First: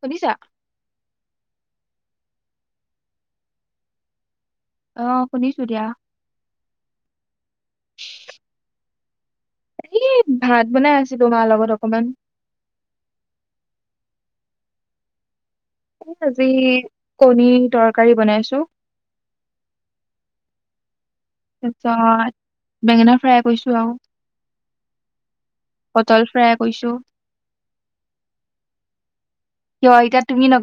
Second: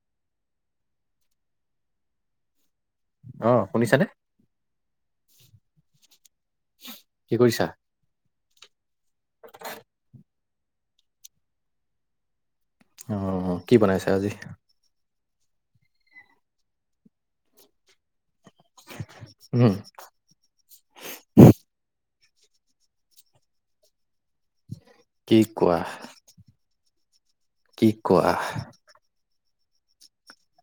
শুনিছা? অ' শুনিছানে? অ', শুনিছো দিয়া। কি কৰিছা? এই ভাত বনাই আছিলো মাৰ লগত অকমান। অ', কি বনাইছা আজি? আজি কণী তৰকাৰী বনাইছো। উম। তাৰপিছত বেঙেনা ফ্ৰাই কৰিছো আৰু। কি কোৱা, পটল ফ্ৰাই কৰিছো। কি কোৱা? কিয় এতিয়া তুমি নক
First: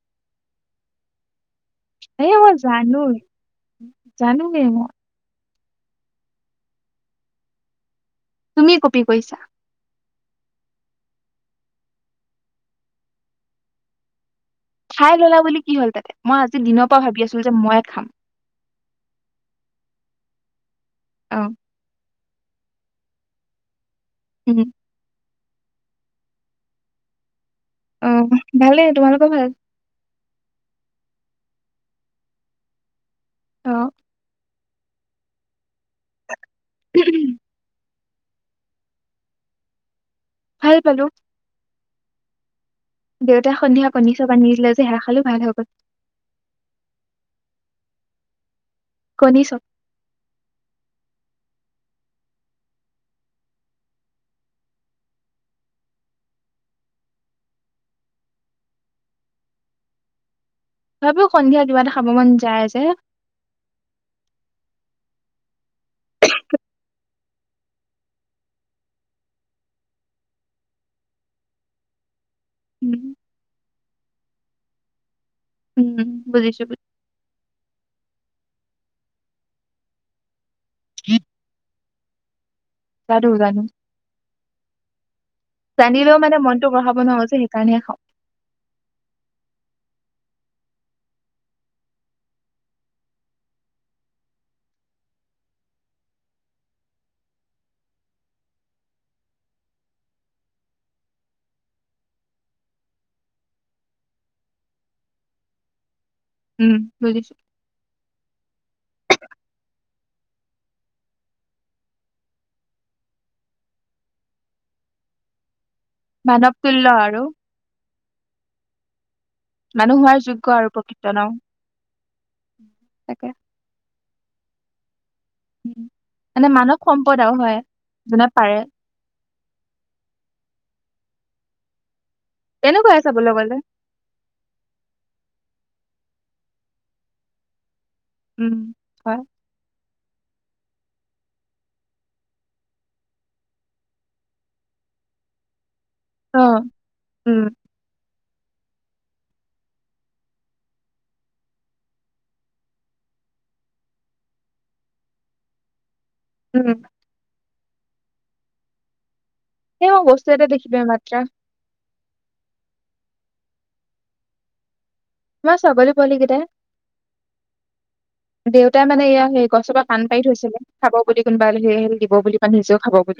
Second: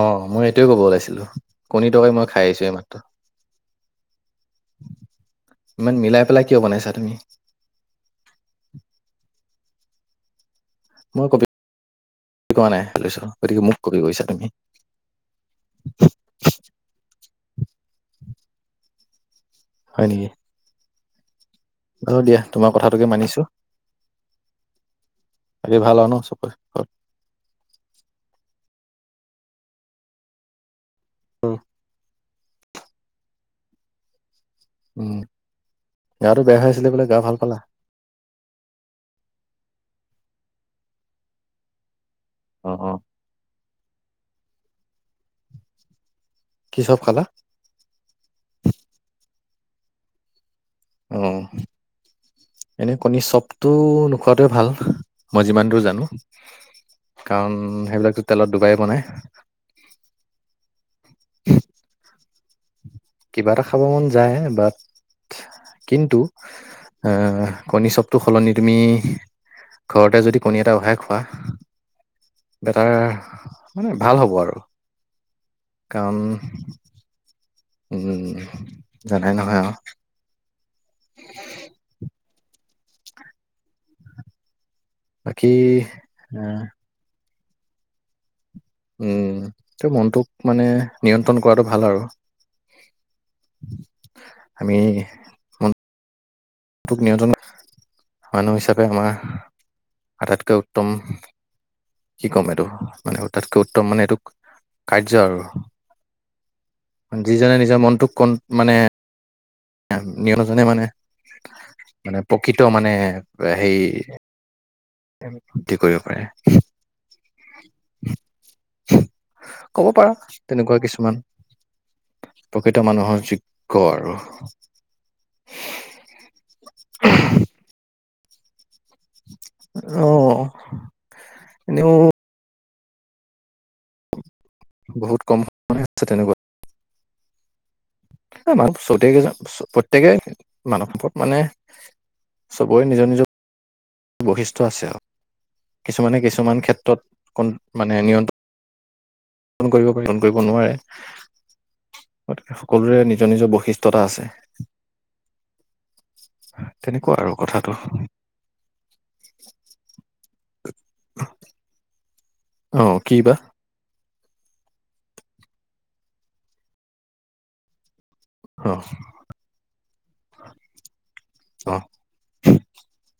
অ', মই এইটোৱে কব ওলাইছিলো। কণী তৰকাৰী মই খাই আহিছো এইমাত্ৰ। জানো এ মই। ইমান মিলাই পেলাই কিয় বনাইছা তুমি? তুমি কপি কৰিছা। মই কপি কৰা নাই। গতিকে মোক কপি কৰিছা তুমি। খাই ল'লা [unintelligible] ময়ে খাম। ইয়ে অ'। বাৰু দিয়া, তোমাৰ কথাটোকে মানিছো। উম বাকি ভাল আৰু ন চবৰে ঘৰৰ? অ ভালেই। তোমালোকৰ ভাল? অ। অ'। উম, গাটো বেয়া হৈ আছিলে বোলে গা ভাল পালা? ভাল পালোঁ। অ', অ'। দেউতাই সন্ধিয়া কণী চ'প আনি দিলে যে, হেয়া খালোঁ ভাল হৈ গ'ল। কি চ'প খালা? কণী চ'প। অ', এনেই কণী চ'পটো নোখোৱাটোৱে ভাল মই যিমান দূৰ জানো কাৰণ সেইবিলাকটো তেলত দুবায়েই বনাই। তথাপিও সন্ধিয়া কিবা এটা খাব মন য যায় যে। কিবা এটা খাব মন যায়, বাট কিন্তু এ কণী চপটোৰ সলনি তুমি ঘৰতে যদি কণী এটা ওহাই খোৱা, বেটাৰ উম মানে ভাল হ'ব আৰু। উম, কাৰণ বুজিছোঁ, বুজ উম, জানাই নহয় আৰু। [inaudible] [inaudible] জানো, জানো। বাকী জানিলেও মানে আহ মনটো বঢ়াব নোৱাৰোঁ যে সে কাৰণে খাওঁ। উম ত মনটোক মানে নিয়ন্ত্ৰণ কৰাটো ভাল আৰু। আমি মন টোক নিয়ন্ত্ৰণ, মানুহ হিচাপে আমা আটাইতকৈ উত্তম কি কম এইটো মানে আটাইতকৈ উত্তম মানে এইটোক কাৰ্য্য আৰু। উম বুজিছো যিজনে নিজৰ মনটোক কন মানে নিয়জনে মানে মানে প্ৰকৃত মানে সেই তেম মানৱ তুল্ল আৰু। কব মানুহ পাৰা হোৱাৰ যোগ্য আৰু তেনেকুৱা প্ৰকৃত কিছুমান ন প্ৰকৃত মানুহৰ তাকে যোগ্য আৰু। উম জোনে পাৰে। অ এনেও তেনেকুৱাই চাবলে গ'লে। বহুত কম মানুহে আছে তেনেকুৱা। এ উম মান ছয় হয় তাৰিখে যাম, ছপত প্ৰত্যেকে মানুহভপত মানে চবৰে নিজৰ নিজৰ বৈশিষ্ট্য আছে আৰু কিছুমানে, অ কিছুমান ক্ষেত্ৰত কন উম মানে নিয়ন্ত্ৰণ [inaudible] উম তেনেকুৱা আৰু। কথাটো [inaudible] অ', কি বা! মোৰ ছাগলী পোৱালী কেইটা অ' দেউতাই মানে এয়া হেৰী গছপাত পান পাৰি থৈছিলে, খাব যদি কোনোবা আলহী‌ অ' আহিলে দিব বুলি, বা নিজেও খাব বুলি।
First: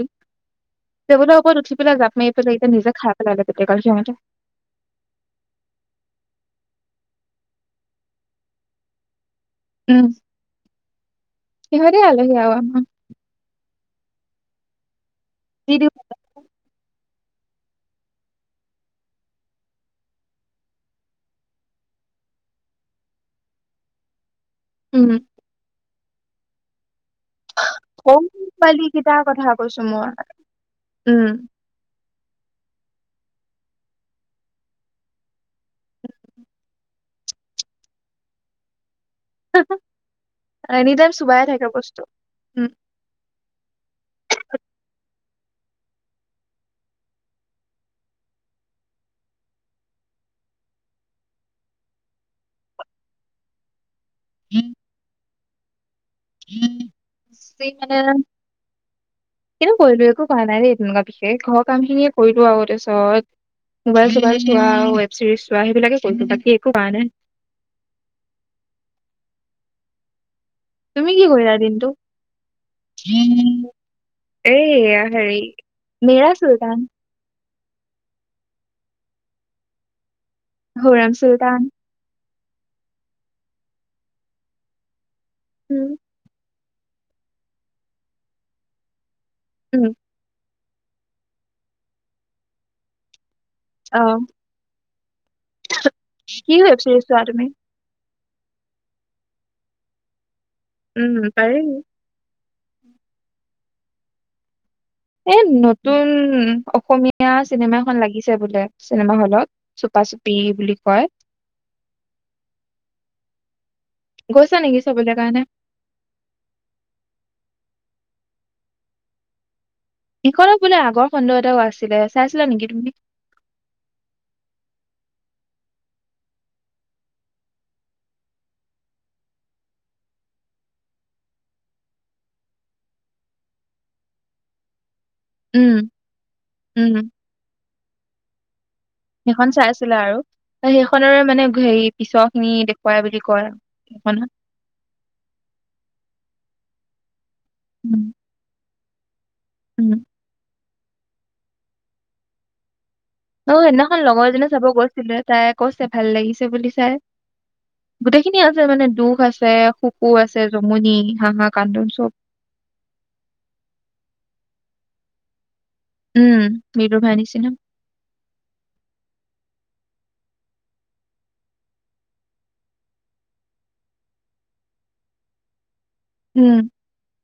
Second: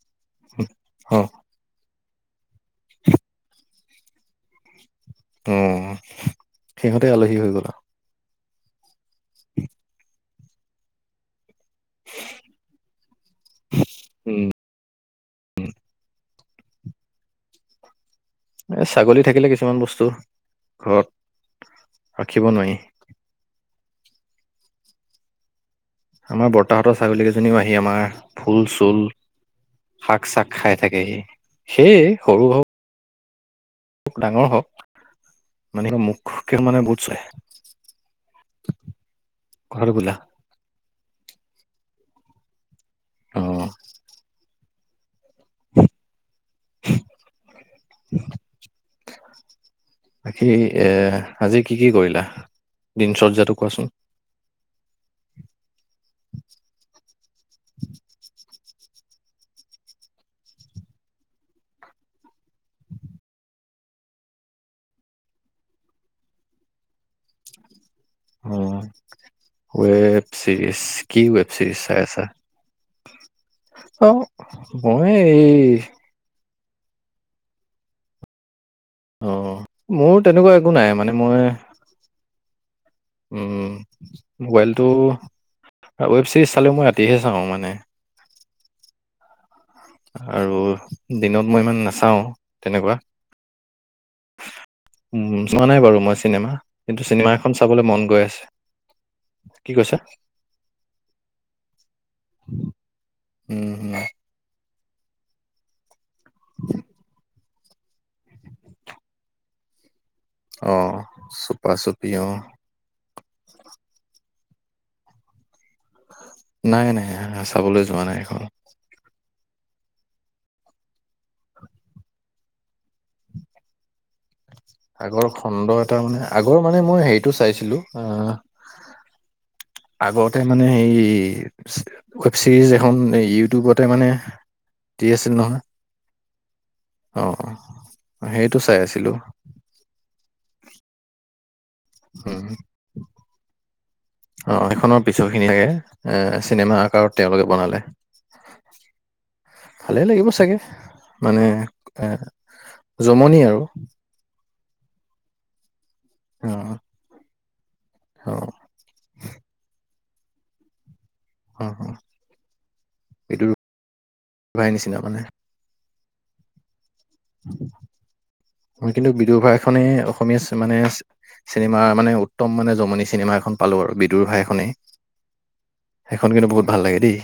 অ' টেবোলৰ ওপৰত উঠি পেলাই জাপ [unintelligible] উম সিহঁতে আলহী হৈ গ'ল আৰু। উম, সিহঁতে আলহী আৰু উম বিদি এ ছাগলী থাকিলে কিছুমান বস্তু ঘৰত ৰাখিব নোৱাৰি। উম আমাৰ বৰ্তাহঁতৰ ছাগলীকেইজনীও আহি আমাৰ সৰু ফুল পোৱালি চুল, কেইটাৰ কথা কৈছো মই। শাক চাক খাই থাকেহি। উম। সেয়ে, সৰু হওক ডাঙৰ হওক মানে মুখকে মানে [unintelligible] [inaudible] [unintelligible] কথাটো বুলা এনী টাইমচ চুবাৱেই থাকে বস্তু, উম অ' [inaudible] বাকি এ আজি কি কি কৰিলা দিনচৰ্যটো কোৱাচোন? [inaudible] ফেক মানে কিনো কৰিলো একো কৰা নাই দেই তেনেকুৱা বিশেষ, ঘৰৰ কাম খিনিয়ে কৰিলো আৰু তাৰপিছত মোবাইল চবাইল চোৱা, আ ৱেব চিৰিজ চোৱা সেইবিলাকে কৰিলো বাকি একো কৰা নাই। অ ' উয়েব। চিৰিজ তুমি কি ৱেব কৰিলা চিৰিজ দিনটো? চাই আছা অ এইয়া মই হেৰি এই। মেৰা চুলতান। অ' মোৰ তেনেকুৱা একো নাই হুৰাম মানে মই চুলতান। উম মোবাইলটো উম। Web series. চলে মই ৰাতিহে চাওঁ মানে। উম, আৰু। দিনত মই ইমান নাচাও তেনেকুৱা। অ' উম চোৱা নাই বাৰু মই চিনেমা, কি ৱেব চিৰিজ কিন্তু চোৱা চিনেমা তুমি? এখন চাবলে মন গৈ আছে। কি কৈছা। উম পাৰি। উম এ নতুন উম, অসমীয়া চিনেমা এখন লাগিছে বোলে, চিনেমা হলত, চুপা চুপ অহ চুপা চুপি অহ। গৈছা নেকি চবলে কাৰণে? নাই নাই চাবলৈ যোৱা নাই এখন। এইখনৰ বোলে আগৰ খণ্ড এটাও আছিলে চাইছিলা নেকি তুমি? আগৰ খণ্ড এটা মানে, আগৰ মানে মই হেৰিটো চাইছিলো আহ আগতে মানে সেই এই ৱেব ছিৰিজ এখন ইউটিউবতে মানে দি আছিল নহয় উম উম অ', সেইটো চাই আছিলোঁ সেইখন চাইছিলে আৰু সেইখনৰে মানে। হেৰি পিছৰ উম, খিনি দেখুৱাই বুলি কয় নহয়। অ' এইখনৰ পিছৰ খিনি লাগে এ চিনেমা কাৰত তেওঁলোকে বনালে। উম উম ভালে লাগিব চাগে। মানে এ জমনি অ' আৰু সেইদিনাখন লগৰ এজনি চাব গৈছিলে তাই কৈছে। ভাল লাগিছে অ', বুলি চাই গোটেইখিনি অ', আছে মানে দুখ আছে সুখ কু আছে যমুনি অ' এইটো ভাই নিচিনা মানে উম মৃদুভাইৰ নিচিনা ময় কিন্তু বিদুৰ ভায় খনেই অসমীয়া মানে চিনেমা মানে উত্তম মানে জমনি চিনেমা এখন পালোঁ আৰু বিদুৰ ভাই খনেই। সেইখন কিন্তু উম বহুত ভাল লাগে দেই।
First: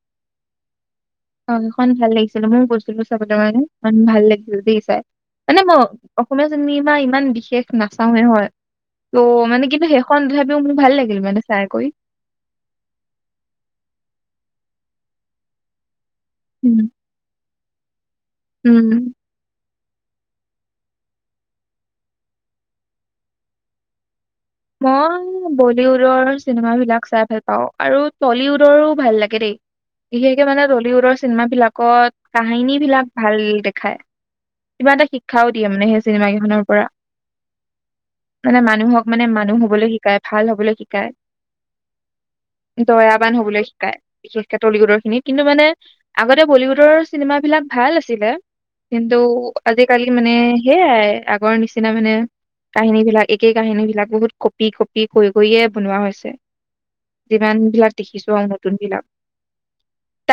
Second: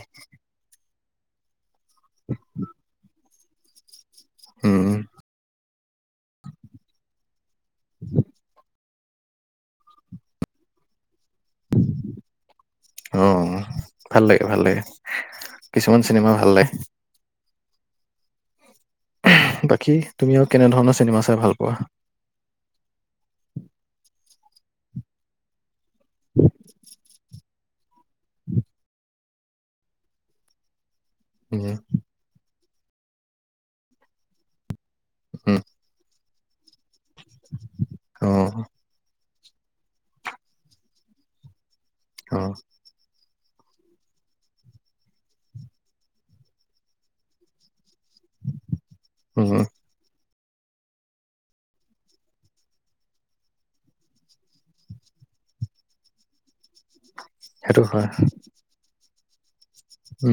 অ' সেইখন ভাল লাগিছিলে মইও গৈছিলো চাব। [unintelligible] উম ভাল লাগিছিল দে উম, চাই মানে মই অসমীয়া চিনেমা ইমান বিশেষ নাচাওৱে হয়। ত' মানে কিন্তু সেইখন তথাপিও মানে ভাল লাগিল মানে। চাই কৰি। অ' ভাল লাগে। ভাল লাগে কিছুমান চিনেমা ভাল লাগে। উম, উম। বাকী তুমি আৰু কেনেধৰণৰ চিনেমা চাই ভাল পোৱা? অ' বলিউডৰ চিনেমাবিলাক চাই ভাল পাওঁ। পাওঁ। আৰু টলিউডৰো ভাল লাগে। [unintelligible] বিশেষকে মানে ৰলি উদৰ চিনেমা উম, বিলাকত কাহিনী বিলাক ভাল দেখায়। কিবা এটা শিক্ষাও উম, দিয়ে মানে সেই চিনেমা [unintelligible] পৰা অ', মানে মানুহক মানে মানুহ হ'বলৈ শিকাই ভাল হ'বলৈ শিকায়। অ'। দয়াবান হবলৈ শিকায় বিশেষকে টলিউডৰ খিনি কিন্তু মানে আগতে বলিউডৰ চিনেমা বিলাক ভাল আছিল [unintelligible] কিন্তু উম, আজিকালি মানে সেয়াই আগৰ নিচিনা মানে কাহিনী বিলাক একেই কাহিনী বিলাক বহুত কঁপি কঁপি [unintelligible] কৰিয়ে বনোৱা হৈছে যিমান সেইটো বিলাক হয়। দেখিছো আৰু নতুন বিলাক।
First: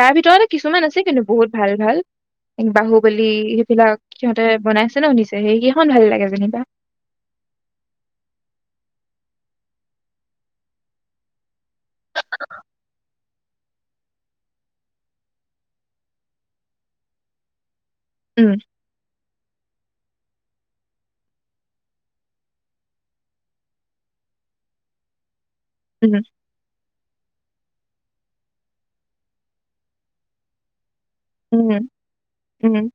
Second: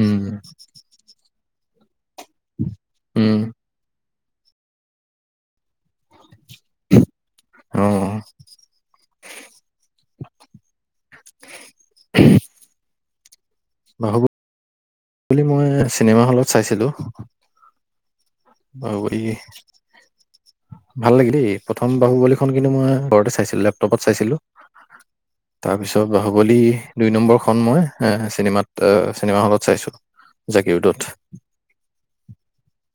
তাৰ ভিতৰতে কিছুমান আছে কিন্তু বহুত ভাল ভাল। বাহুবলি উম, সেইবিলাক। সিহঁতে বনাইছে ন নিজে [unintelligible] [unintelligible] ভাল লাগে যেনিবা অ', [unintelligible] বাহুবলী মই চিনেমা হলত চাইছিলোঁ উম [unintelligible] ভাল লাগিল দেই প্ৰথম বাহুবলীখন কিন্তু মই ঘৰতে চাইছিলো লেপটপত চাইছিলো তাৰ পিছত উম বাহুবলী দুই নম্বৰ খন মই। হে চিনেমাত অ' চিনেমা হলত চাইছো জাগীৰোডত উম -উম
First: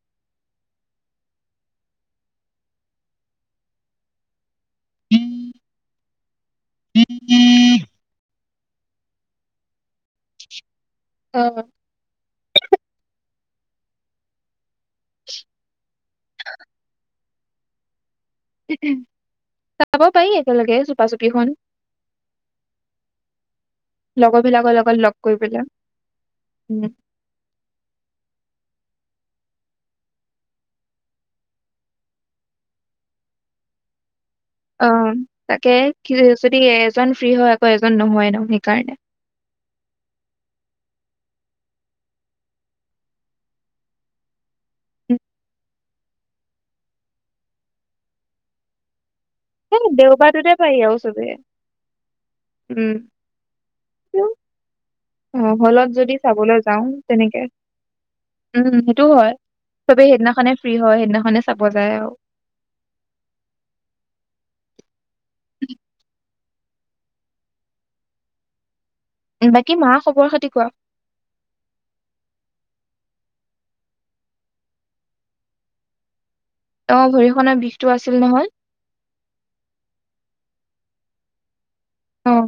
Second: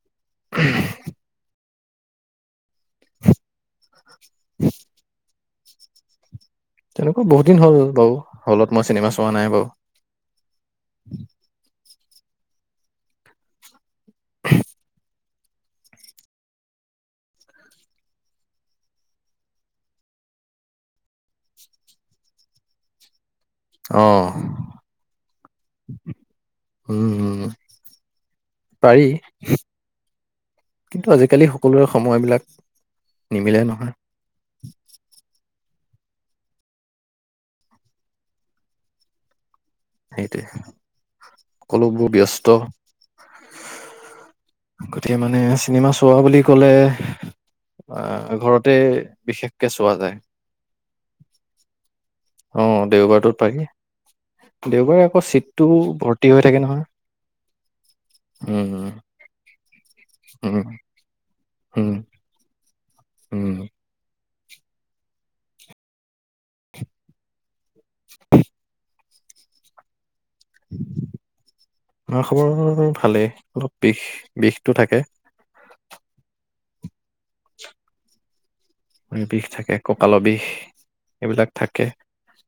[inaudible] তেনেকুৱা বহুত দিন হ'ল বাৰু হলত মই চিনেমা চোৱা নাই বাও অ' [inaudible] [inaudible] চাব পাৰি একেলগে চুপা চুপিখন অ লগৰবিলাকৰ লগত লগ কৰি পেলাই উম পাৰি কিন্তু আজিকালি সকলোৰে সময়বিলাক নিমিলে নহয়। অ 'তাকে যদি এজন ফ্ৰী হয় আকৌ এজন নহয় ন সেইকাৰণে সেইটোৱে সকলোবোৰ ব্যস্ত গতিকে উম, মানে চিনেমা চোৱা বুলি কলে আহ ঘৰতে। বিশেষকে এ চোৱা যায় দেওবাৰটোতে পাৰি আও চবে অ উম। দেওবাৰটোত পাৰি দেওবাৰে আকৌ অ' চিটটো হলত যদি ভৰ্তি হৈ চাবলৈ থাকে যাও নহয় তেনেকে উম সেইটোও হয় চবেই সেইদিনাখনে উম ফ্ৰী হয় সেইদিনাখনে চাব উম যায় আৰু। উম। [inaudible] [inaudible] বাকী মা খবৰ খাতি। কোৱা? [unintelligible] খবৰ খালে অলপ বিষ বিষটো থাকে [inaudible] অ ভৰিখনৰ বিষটো আছিল নহয় বিষ থাকে কঁকালৰ বিষ এইবিলাক থাকে। উম!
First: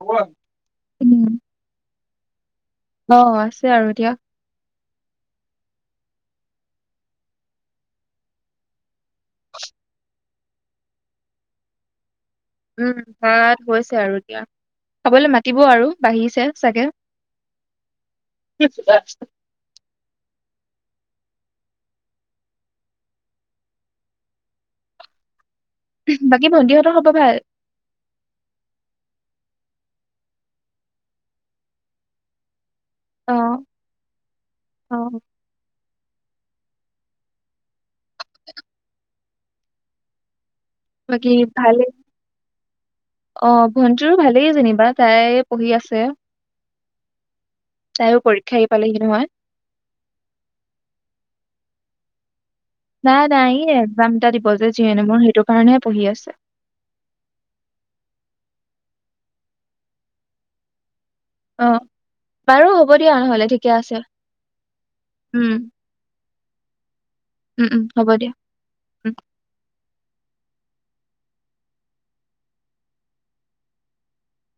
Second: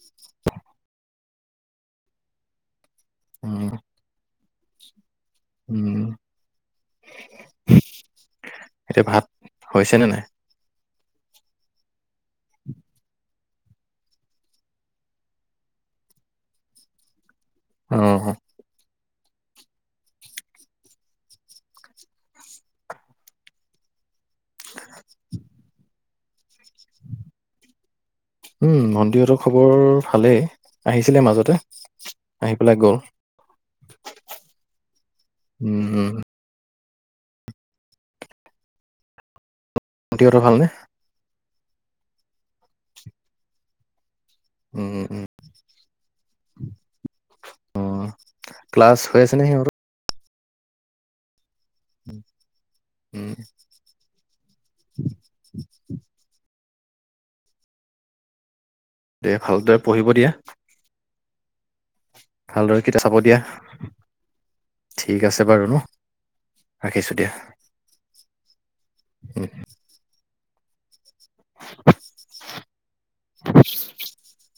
অ উম! অ আছে উম আৰু এতিয়া উম এতিয়া ভাত হৈছে নে নাই, উম ভাত হৈছে আৰু এতিয়া খাবলৈ মাতিব আৰু বাঢ়িছে চাগে। অ কি? [unintelligible] বাকী ভন্টিহঁতৰ খবৰ ভাল উম মন্দিৰতৰ খবৰ ভালেই আহিছিলে মাজতে আহি গল অ', অ', উম উম! সিহঁতৰ ভালনে বাকি ভালে অ ভন তোৰো ভালেই যেনিবা উম উম তাই পঢ়ি আছে তাইও পৰীক্ষা আহৰি ক্লাছ পালেহি হৈ নহয়। আছেনে সিহঁতৰ উম! নাই নাই ই একজাম এটা দিব যে যিয়েন মোৰ সেইটো কাৰণেহে পঢ়ি আছে। দে ভালদৰে পঢ়িব দিয়া। অ! বাৰু ভালদৰে হ'ব কিতাপ দিয়া চাব নহলে ঠিকে আছে ঠিক আছে উম! বাৰু ন উম উম হ'ব দিয়া! উম উ! [unintelligible]